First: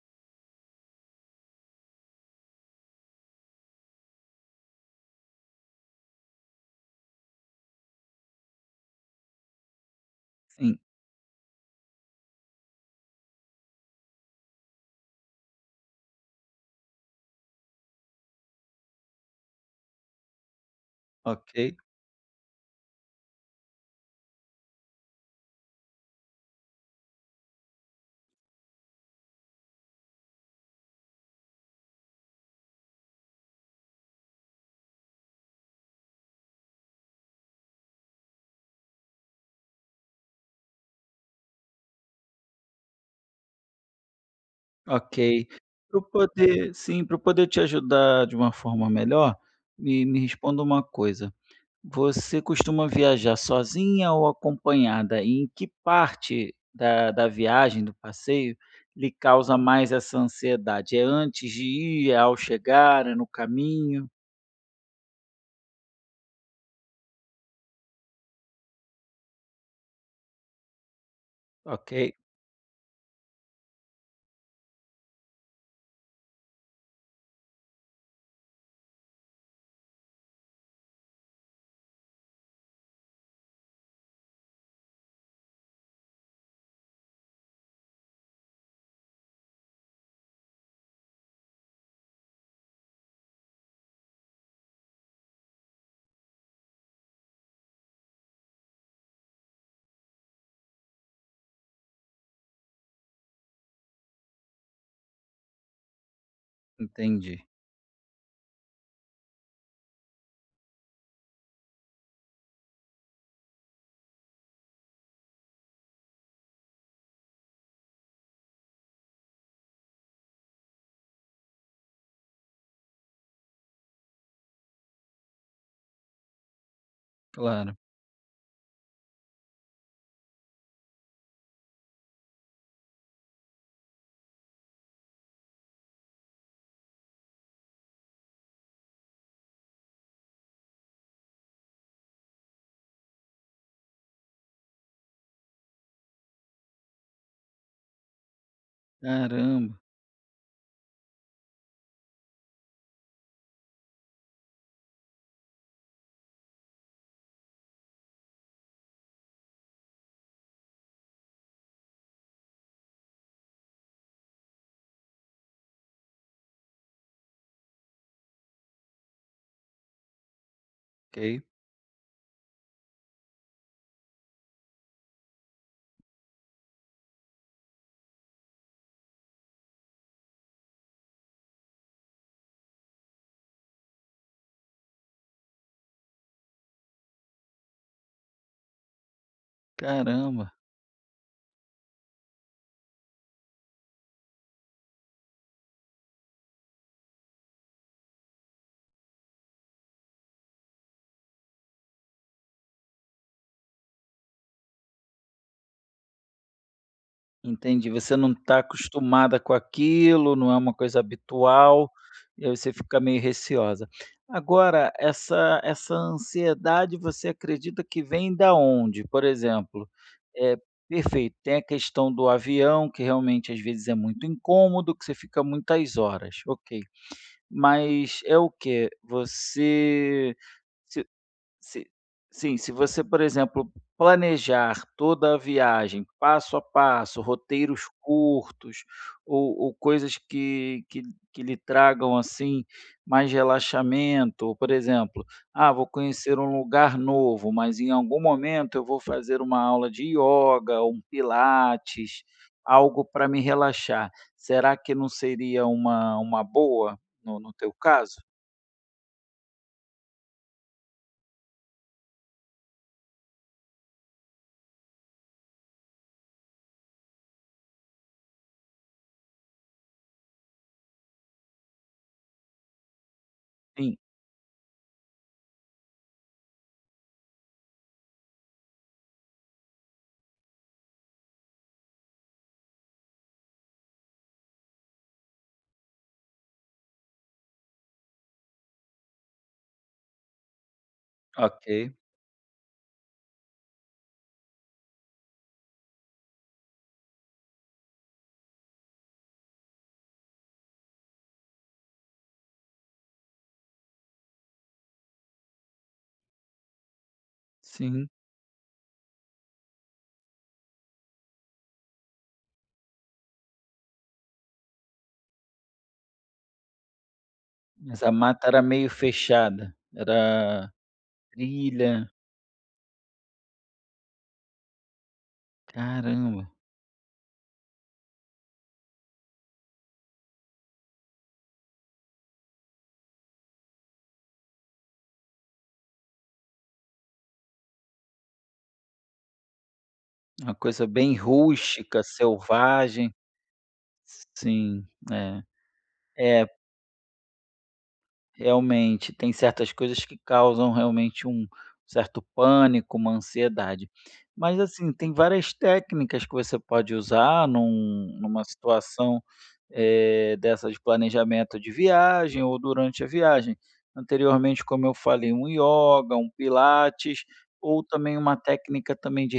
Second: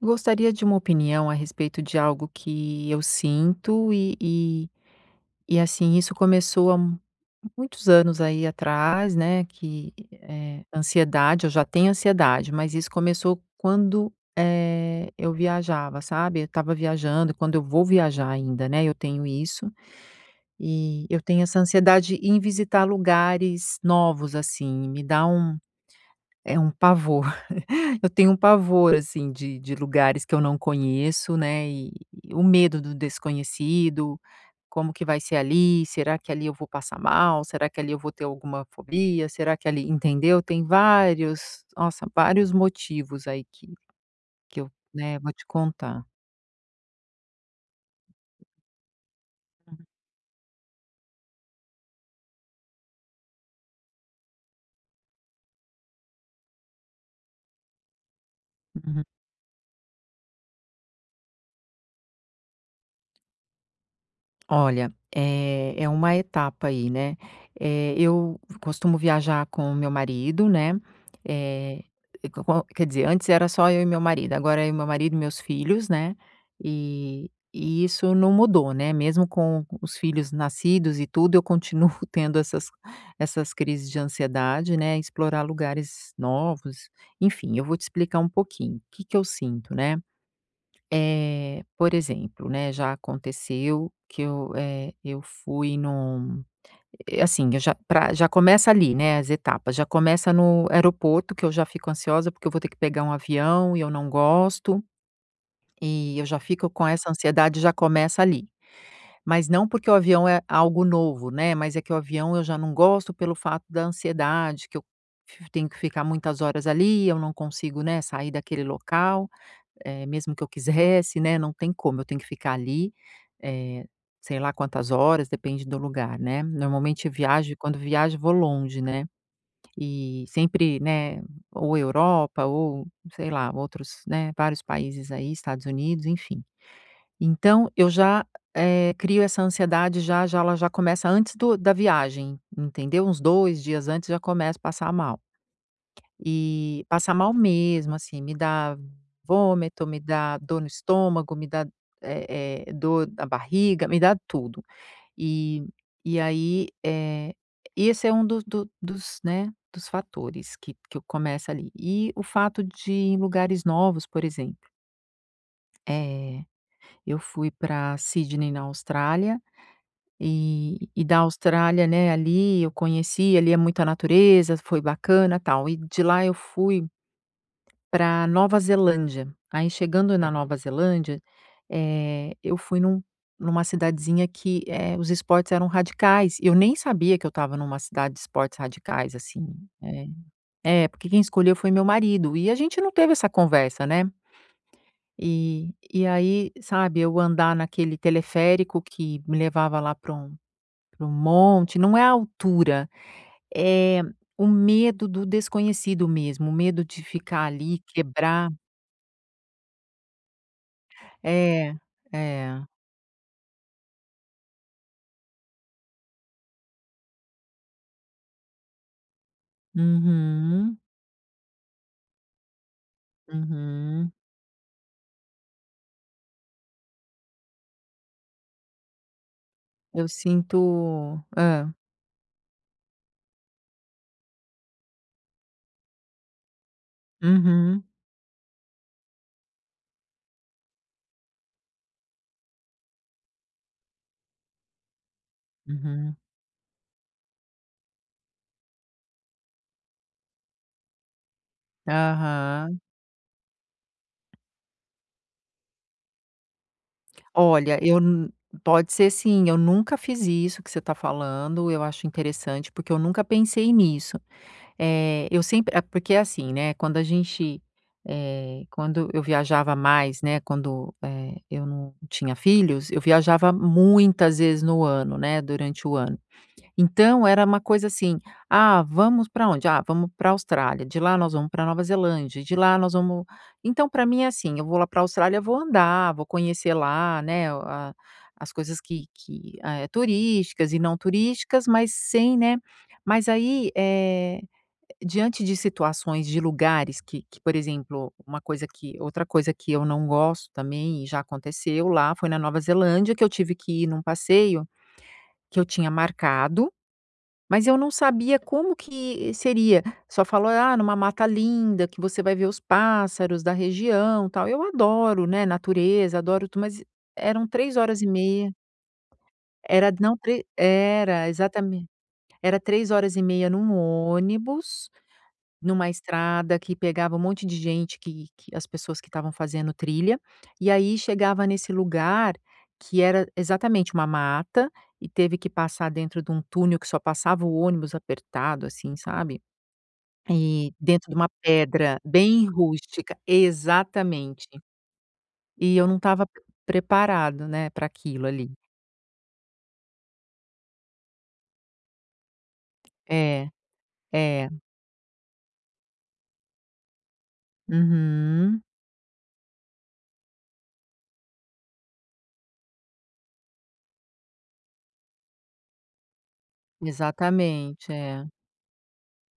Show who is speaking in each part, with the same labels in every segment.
Speaker 1: Gostaria de uma opinião a respeito de algo que eu sinto e e e, assim, isso começou há muitos anos aí atrás, né, que, eh
Speaker 2: Sim.
Speaker 1: ansiedade. Eu já tenho ansiedade, mas isso começou quando, eh, eu viajava, sabe. Eu estava viajando, e quando eu vou viajar ainda, né, eu tenho isso. E eu tenho essa
Speaker 2: Ok.
Speaker 1: ansiedade em visitar lugares novos, assim, me dá um, eh, um pavor. Eu tenho um pavor, assim, de de lugares que eu não conheço, né, e o medo do desconhecido, como que vai ser ali: "Será que ali eu vou passar mal?", "Será que ali eu vou ter alguma fobia?", "Será que ali..." Entendeu? Tem vários nossa, vários motivos aí que que eu, né, vou te
Speaker 2: Ok, pra eu
Speaker 1: contar.
Speaker 2: poder sim, pra eu poder te ajudar de uma forma melhor, me me responda uma coisa: você costuma viajar sozinha ou acompanhada e em que parte da da viagem, do passeio, lhe causa mais essa ansiedade? É antes de ir, é ao chegar, é no caminho?
Speaker 1: Olha, eh, é uma etapa aí, né. Eh, eu costumo viajar com o meu marido, né, Eh,
Speaker 2: Ok.
Speaker 1: co co qual quer dizer, antes era só eu e meu marido. Agora é eu, meu marido e meus filhos, né, e e isso não mudou, né, mesmo com os filhos nascidos e tudo, eu continuo tendo essas essas crises de ansiedade, né, em explorar lugares novos, enfim. Eu vou te explicar um pouquinho que que eu sinto, né? Eh, por exemplo, né, já aconteceu que eu, eh, eu fui num eh, assim eu já pra já começa ali, né, as etapas. Já começa no aeroporto, que eu já fico ansiosa, porque eu vou ter que pegar um avião e eu não gosto. E eu já fico com essa
Speaker 2: Entendi.
Speaker 1: ansiedade. Já começa ali. Mas não porque o avião é algo novo, né, mas é que o avião eu já não gosto pelo fato da ansiedade, que eu f tenho que ficar muitas horas ali. Eu não consigo, né, sair daquele local, eh, mesmo que eu quisesse, né, não tem como. Eu tenho que ficar ali, eh, sei lá quantas horas. Depende do lugar, né. Normalmente, quando
Speaker 2: Claro.
Speaker 1: viajo, vou longe, né. E sempre, né, ou Europa ou, sei lá, outros, né vários países aí, Estados Unidos, enfim. Então eu já, eh, crio essa ansiedade. Já, já ela já começa antes do da viagem, entendeu? Uns 2 dias antes, já começo a passar mal. E passar mal mesmo, assim. Me dá
Speaker 2: Caramba.
Speaker 1: vômito, me dá dor no estômago, me dá, eh eh, dor na barriga, me dá tudo. E e aí, eh, e esse é um dos do dos, né, dos fatores que que eu começo ali. E o fato de ir em lugares novos, por exemplo É, eu fui pra Sydney, na Austrália, e e da
Speaker 2: Ok.
Speaker 1: Austrália, né, ali, eu conheci, ali, é muita natureza, foi bacana, tal e de lá eu fui pra Nova Zelândia, aí, chegando na Nova Zelândia, eh, eu fui num numa cidadezinha que, eh, os esportes eram radicais e eu nem sabia que eu estava numa cidade de esportes radicais, assim, eh,
Speaker 2: Caramba.
Speaker 1: é porque quem escolheu foi meu marido e a gente não teve essa conversa, né? E e, aí, sabe, eu andar naquele teleférico que me levava lá para um para um monte não é a altura, é o medo do desconhecido mesmo, o medo de ficar, ali,
Speaker 2: Entendi, você não
Speaker 1: quebrar.
Speaker 2: tá acostumada com aquilo, não é uma coisa
Speaker 1: É,
Speaker 2: habitual, e, aí,
Speaker 1: é.
Speaker 2: você fica meio receosa, agora, essa essa ansiedade, você acredita que vem da onde? Por exemplo, é,
Speaker 1: Uhum.
Speaker 2: perfeito, tem a questão do avião, que, realmente, às vezes, é
Speaker 1: Uhum.
Speaker 2: muito incômodo, que você fica muitas horas, ok, mas é o quê?
Speaker 1: Eu
Speaker 2: Você, se
Speaker 1: sinto hã?
Speaker 2: se sim, se você, por exemplo, planejar toda a viagem passo a passo, roteiros
Speaker 1: Uhum.
Speaker 2: curtos ou ou coisas que que que lhe tragam, assim, mais relaxamento, por exemplo: "ah, vou
Speaker 1: Uhum.
Speaker 2: conhecer um lugar novo, mas em algum momento eu vou fazer uma aula de ioga ou um pilates,
Speaker 1: Aham.
Speaker 2: algo pra me relaxar." Será que não seria uma uma boa no no teu
Speaker 1: Olha, eu
Speaker 2: caso?
Speaker 1: n pode ser sim, eu nunca fiz isso que você tá falando, eu acho interessante, porque eu nunca pensei nisso, eh, eu sempre é porque, assim, né, quando a gente eh, quando eu viajava mais, né, quando, eh, eu não tinha filhos, eu viajava
Speaker 2: Sim.
Speaker 1: muitas vezes no ano, né, durante o ano, então era uma coisa assim: "Ah, vamos pra onde? Ah, vamos pra Austrália, de lá nós vamos pra Nova Zelândia, de lá nós vamos", então pra mim é assim, eu vou lá pra Austrália, vou andar, vou conhecer lá, né, a as coisas que que eh, turísticas e não turísticas,
Speaker 2: Ok.
Speaker 1: mas sem né, mas, aí, eh, diante de situações, de lugares que que, por exemplo, uma coisa que outra coisa que eu não gosto, também, e já aconteceu lá, foi na Nova Zelândia, que eu tive que ir num passeio que eu tinha marcado, mas eu não
Speaker 2: Sim.
Speaker 1: sabia como que seria, só falou: "Ah, é numa mata linda, que você vai ver os pássaros da região, tal", eu adoro, né, natureza, adoro tu mas eram três horas
Speaker 2: Mas
Speaker 1: e
Speaker 2: a mata
Speaker 1: meia,
Speaker 2: era meio fechada?
Speaker 1: era, não, tre
Speaker 2: Era
Speaker 1: era exatamente,
Speaker 2: trilha?
Speaker 1: era 3:30 num ônibus, numa
Speaker 2: Caramba.
Speaker 1: estrada que pegava um monte de gente que que as pessoas que estavam fazendo trilha e, aí, chegava nesse lugar, que era, exatamente, uma mata e teve que passar dentro de um túnel que só passava o ônibus apertado, assim, sabe?
Speaker 2: Uma
Speaker 1: E
Speaker 2: coisa
Speaker 1: dentro de
Speaker 2: bem
Speaker 1: uma pedra
Speaker 2: rústica,
Speaker 1: bem
Speaker 2: selvagem.
Speaker 1: rústica, exatamente,
Speaker 2: Sim, é,
Speaker 1: e eu não estava p
Speaker 2: é.
Speaker 1: preparado, né, pra aquilo, ali.
Speaker 2: Realmente, tem certas coisas que causam, realmente, um certo pânico, uma
Speaker 1: É,
Speaker 2: ansiedade,
Speaker 1: é.
Speaker 2: mas, assim, tem várias técnicas que você pode usar num numa
Speaker 1: Uhum.
Speaker 2: situação, eh, dessa de planejamento de viagem ou durante a viagem, anteriormente, como eu falei, um yoga, um pilates ou
Speaker 1: Exatamente,
Speaker 2: também
Speaker 1: é.
Speaker 2: uma técnica também de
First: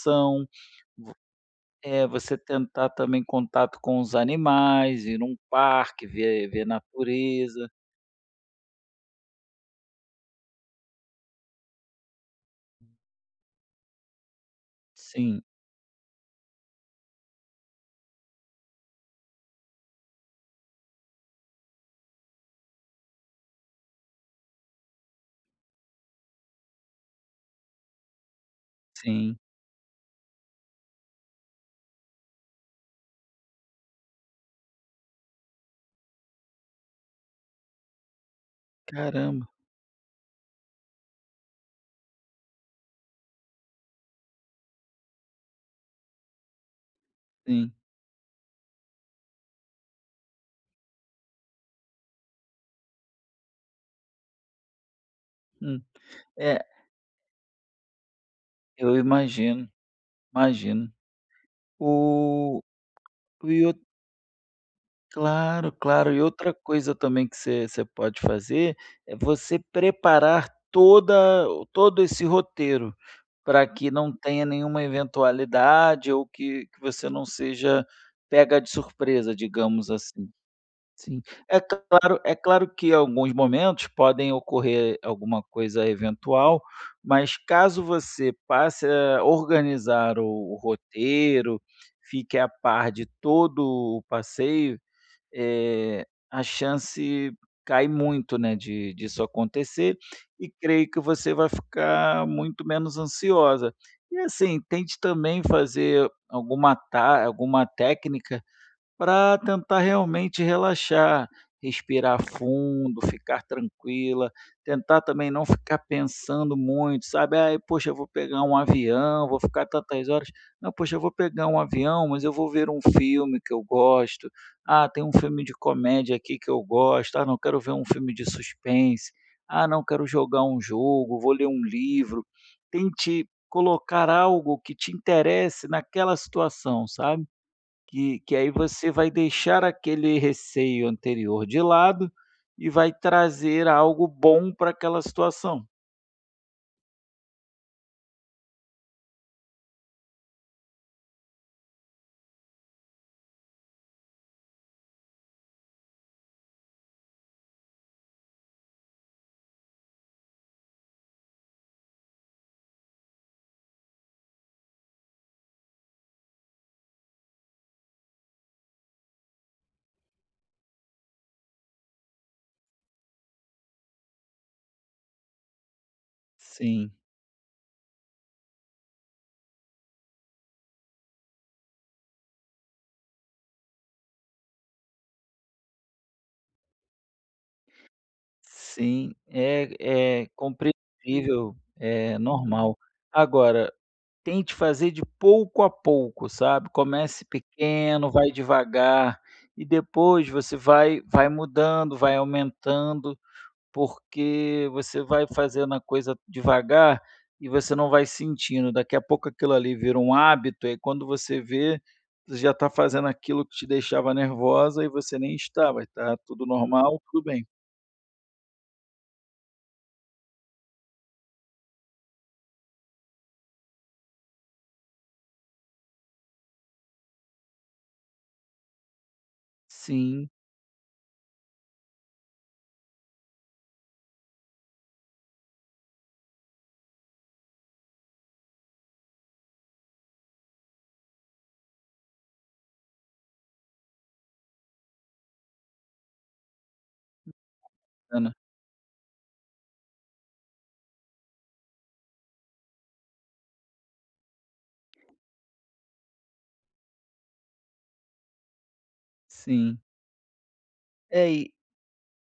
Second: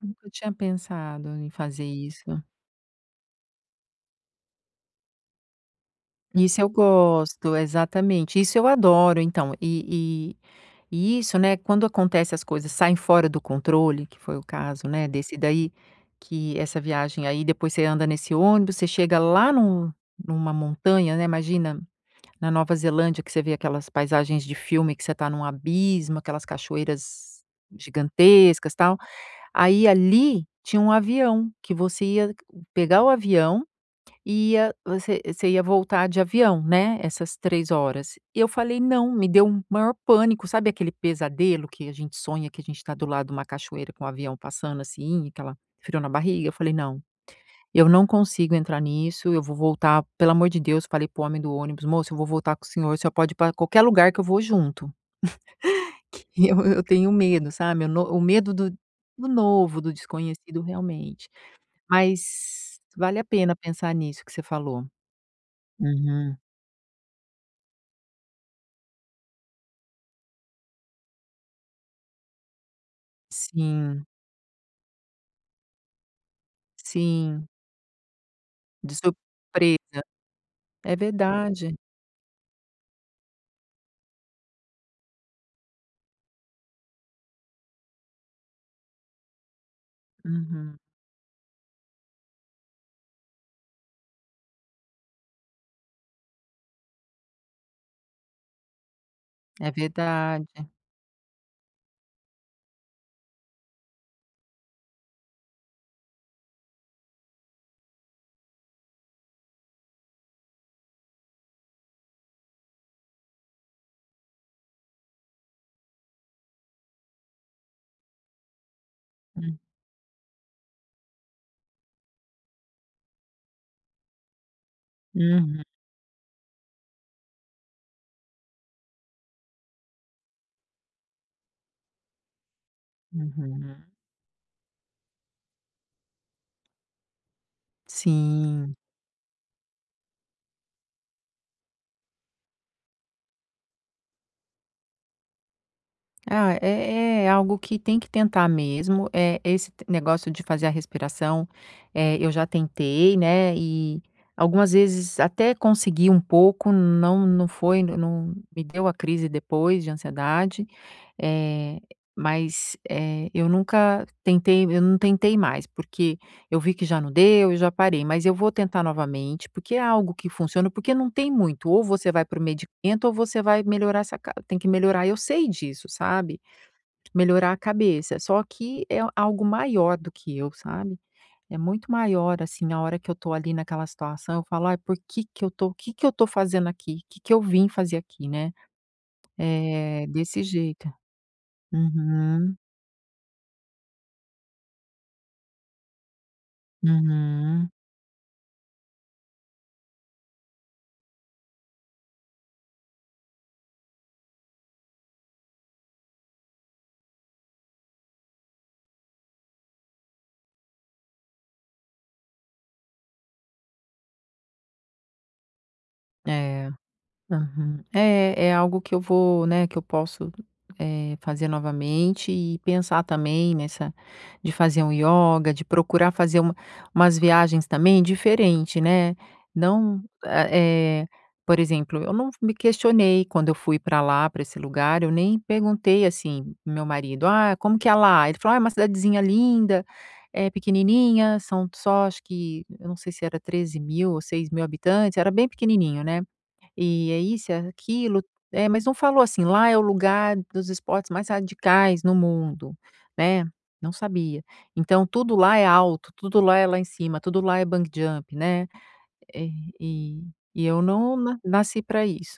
Speaker 1: Nunca tinha
Speaker 2: v
Speaker 1: pensado em fazer
Speaker 2: é, você
Speaker 1: isso.
Speaker 2: tentar também contato com os animais, ir num parque, ver
Speaker 1: Isso
Speaker 2: ver
Speaker 1: eu gosto,
Speaker 2: natureza.
Speaker 1: exatamente, isso eu adoro então e e e isso, né, quando acontece, as coisas saem fora do controle, que foi o caso, né, desse
Speaker 2: Sim.
Speaker 1: daí, que essa viagem, aí, depois você anda nesse ônibus, você chega lá num numa montanha, né, imagina, na Nova Zelândia, que você vê aquelas paisagens de filme, que você tá num abismo, aquelas cachoeiras gigantescas, tal,
Speaker 2: Sim.
Speaker 1: aí, ali tinha um avião, que você ia pegar o avião, ia você você ia voltar de avião, né, essas 3 horas e eu falei: "Não", me deu
Speaker 2: Caramba!
Speaker 1: o maior pânico, sabe, aquele pesadelo que a gente sonha que a gente tá do lado de uma cachoeira com o avião passando, assim, aquela frio na barriga? Eu falei: "Não,
Speaker 2: Sim.
Speaker 1: eu não consigo entrar nisso, eu vou voltar, pelo amor de Deus", falei para o homem do ônibus: "Moço, eu vou voltar com o senhor, o senhor pode ir pra qualquer lugar que eu vou junto",
Speaker 2: Hum,
Speaker 1: que
Speaker 2: é.
Speaker 1: eu eu tenho medo, sabe? O no o medo do
Speaker 2: Eu
Speaker 1: do
Speaker 2: imagino,
Speaker 1: novo, do desconhecido,
Speaker 2: imagino.
Speaker 1: realmente,
Speaker 2: O
Speaker 1: mas vale a pena
Speaker 2: e ou
Speaker 1: pensar nisso que você falou.
Speaker 2: Claro, claro, e
Speaker 1: Uhum.
Speaker 2: outra coisa, também, que você você pode fazer, é você preparar toda todo esse roteiro, pra que
Speaker 1: Sim.
Speaker 2: não tenha nenhuma eventualidade ou que que você não
Speaker 1: Sim.
Speaker 2: seja pega de
Speaker 1: De
Speaker 2: surpresa, digamos
Speaker 1: surpresa,
Speaker 2: assim,
Speaker 1: é
Speaker 2: sim, é
Speaker 1: verdade.
Speaker 2: claro é claro que alguns momentos podem ocorrer alguma coisa eventual, mas caso você passe a organizar o o
Speaker 1: Uhum.
Speaker 2: roteiro, fique a par de todo o passeio, eh, a chance cai muito, né, de disso
Speaker 1: É
Speaker 2: acontecer e
Speaker 1: verdade.
Speaker 2: creio que você vai ficar muito menos ansiosa e, assim, tente também fazer alguma ta alguma técnica pra tentar, realmente, relaxar, respirar fundo, ficar tranquila, tentar também não ficar pensando muito, sabe? "Ai, poxa, vou pegar um avião, vou
Speaker 1: Hum.
Speaker 2: ficar tantas horas, não, poxa, eu vou pegar um avião, mas eu vou ver um filme que eu gosto, ah, tem um filme de
Speaker 1: Uhum.
Speaker 2: comédia aqui que eu gosto, ah, não, quero ver um filme de suspense, ah, não, quero jogar um jogo, vou ler um livro", tente
Speaker 1: Uhum.
Speaker 2: colocar algo que te interesse naquela situação, sabe? Que que, aí,
Speaker 1: Sim.
Speaker 2: você vai deixar aquele receio anterior de lado e vai trazer algo bom pra aquela situação.
Speaker 1: Ah, é é é algo que tem que tentar mesmo, eh, esse negócio de fazer a respiração, eh, eu já tentei, né, e, algumas vezes, até consegui um pouco, não não foi não me deu a crise depois de ansiedade, eh, mas, eh, eu nunca tentei eu não tentei mais, porque eu vi que já não deu e já parei, mas eu vou tentar novamente, porque é algo que funciona, porque não tem muito ou você vai para o medicamento ou você vai melhorar essa ca tem que melhorar, eu sei disso, sabe,
Speaker 2: Sim.
Speaker 1: melhorar a cabeça, só que é algo maior do que eu, sabe, é muito maior, assim, na hora que eu tô, ali, naquela situação, eu falo: "Ai, por que que eu tô que que eu tô fazendo aqui? Que que eu vim fazer aqui", né,
Speaker 2: Sim,
Speaker 1: é
Speaker 2: é é
Speaker 1: desse jeito.
Speaker 2: compreensível, é
Speaker 1: Uhum.
Speaker 2: normal, agora, tente fazer de pouco a pouco, sabe, comece
Speaker 1: Uhum.
Speaker 2: pequeno, vai devagar e depois você vai vai mudando, vai aumentando, porque você vai fazendo a coisa devagar e você não vai sentindo, daqui a pouco, aquilo ali vira um hábito, aí, quando você vê, já tá fazendo aquilo que te deixava nervosa e você nem está, vai tá tudo
Speaker 1: É,
Speaker 2: normal, tudo bem.
Speaker 1: uhum. É é algo que eu vou, né, que eu posso, eh, fazer novamente e pensar também nessa, de fazer um ioga, de procurar fazer uma umas viagens, também, diferente, né, não
Speaker 2: Sim.
Speaker 1: eh eh, por exemplo, eu não me questionei quando eu fui para lá, para esse lugar, eu nem perguntei, assim, para o meu marido: "Ah, como que é lá?", Ele falou: "Ah, é uma cidadezinha linda, é pequenininha", são só acho que eu não sei se era 13 mil ou 6 mil habitantes, era bem pequenininho, né, é isso, é aquilo,
Speaker 2: Ana.
Speaker 1: é, mas não falou assim: "Lá é o lugar dos esportes mais radicais no mundo", né, não sabia, então tudo lá é alto, tudo lá é lá em cima, tudo lá é bungee jump, né, eh,
Speaker 2: Sim.
Speaker 1: e e eu não
Speaker 2: É,
Speaker 1: na
Speaker 2: e
Speaker 1: nasci pra isso.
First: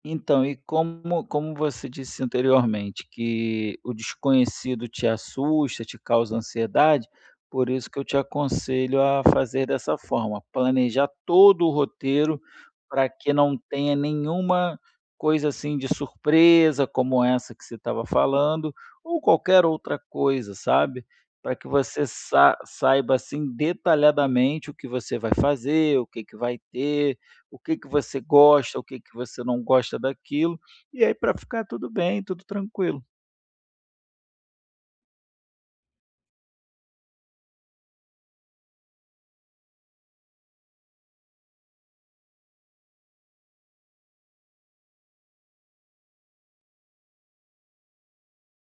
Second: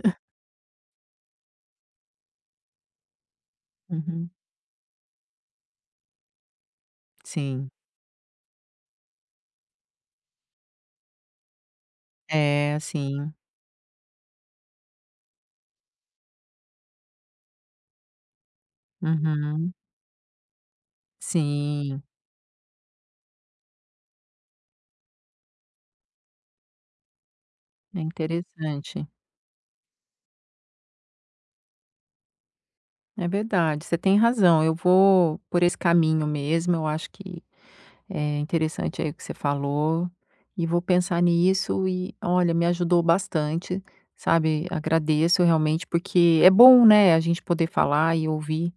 Speaker 2: Então, e como como você disse anteriormente, que o
Speaker 1: Uhum.
Speaker 2: desconhecido te assusta, te causa ansiedade, por
Speaker 1: Sim.
Speaker 2: isso que eu te aconselho a fazer dessa forma, planejar todo o roteiro
Speaker 1: É,
Speaker 2: para
Speaker 1: sim.
Speaker 2: que não tenha nenhuma coisa, assim, de surpresa, como essa que você estava falando ou qualquer
Speaker 1: Uhum.
Speaker 2: outra coisa, sabe, para que
Speaker 1: Sim.
Speaker 2: você sa saiba, assim, detalhadamente, o que você vai fazer, o que que vai ter, o que que
Speaker 1: É
Speaker 2: você gosta, o que
Speaker 1: interessante.
Speaker 2: que você não gosta daquilo e, aí, para ficar tudo bem, tudo tranquilo.
Speaker 1: É verdade, você tem razão, eu vou por esse caminho mesmo, eu acho que é interessante, aí, o que você falou e vou pensar nisso e olha, me ajudou bastante, sabe, agradeço, realmente, porque é bom, né, a gente poder falar e ouvir,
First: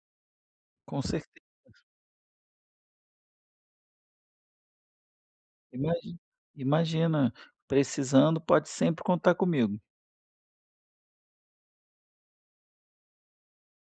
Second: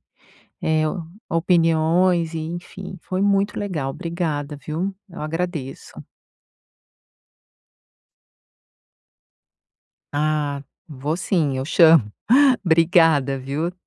Speaker 1: eh,
Speaker 2: Com certeza.
Speaker 1: opiniões, enfim, foi muito legal. Obrigada, viu, eu agradeço.
Speaker 2: Imagi imagina, precisando pode sempre contar comigo.
Speaker 1: Ah, vou sim, eu chamo. Obrigada, viu?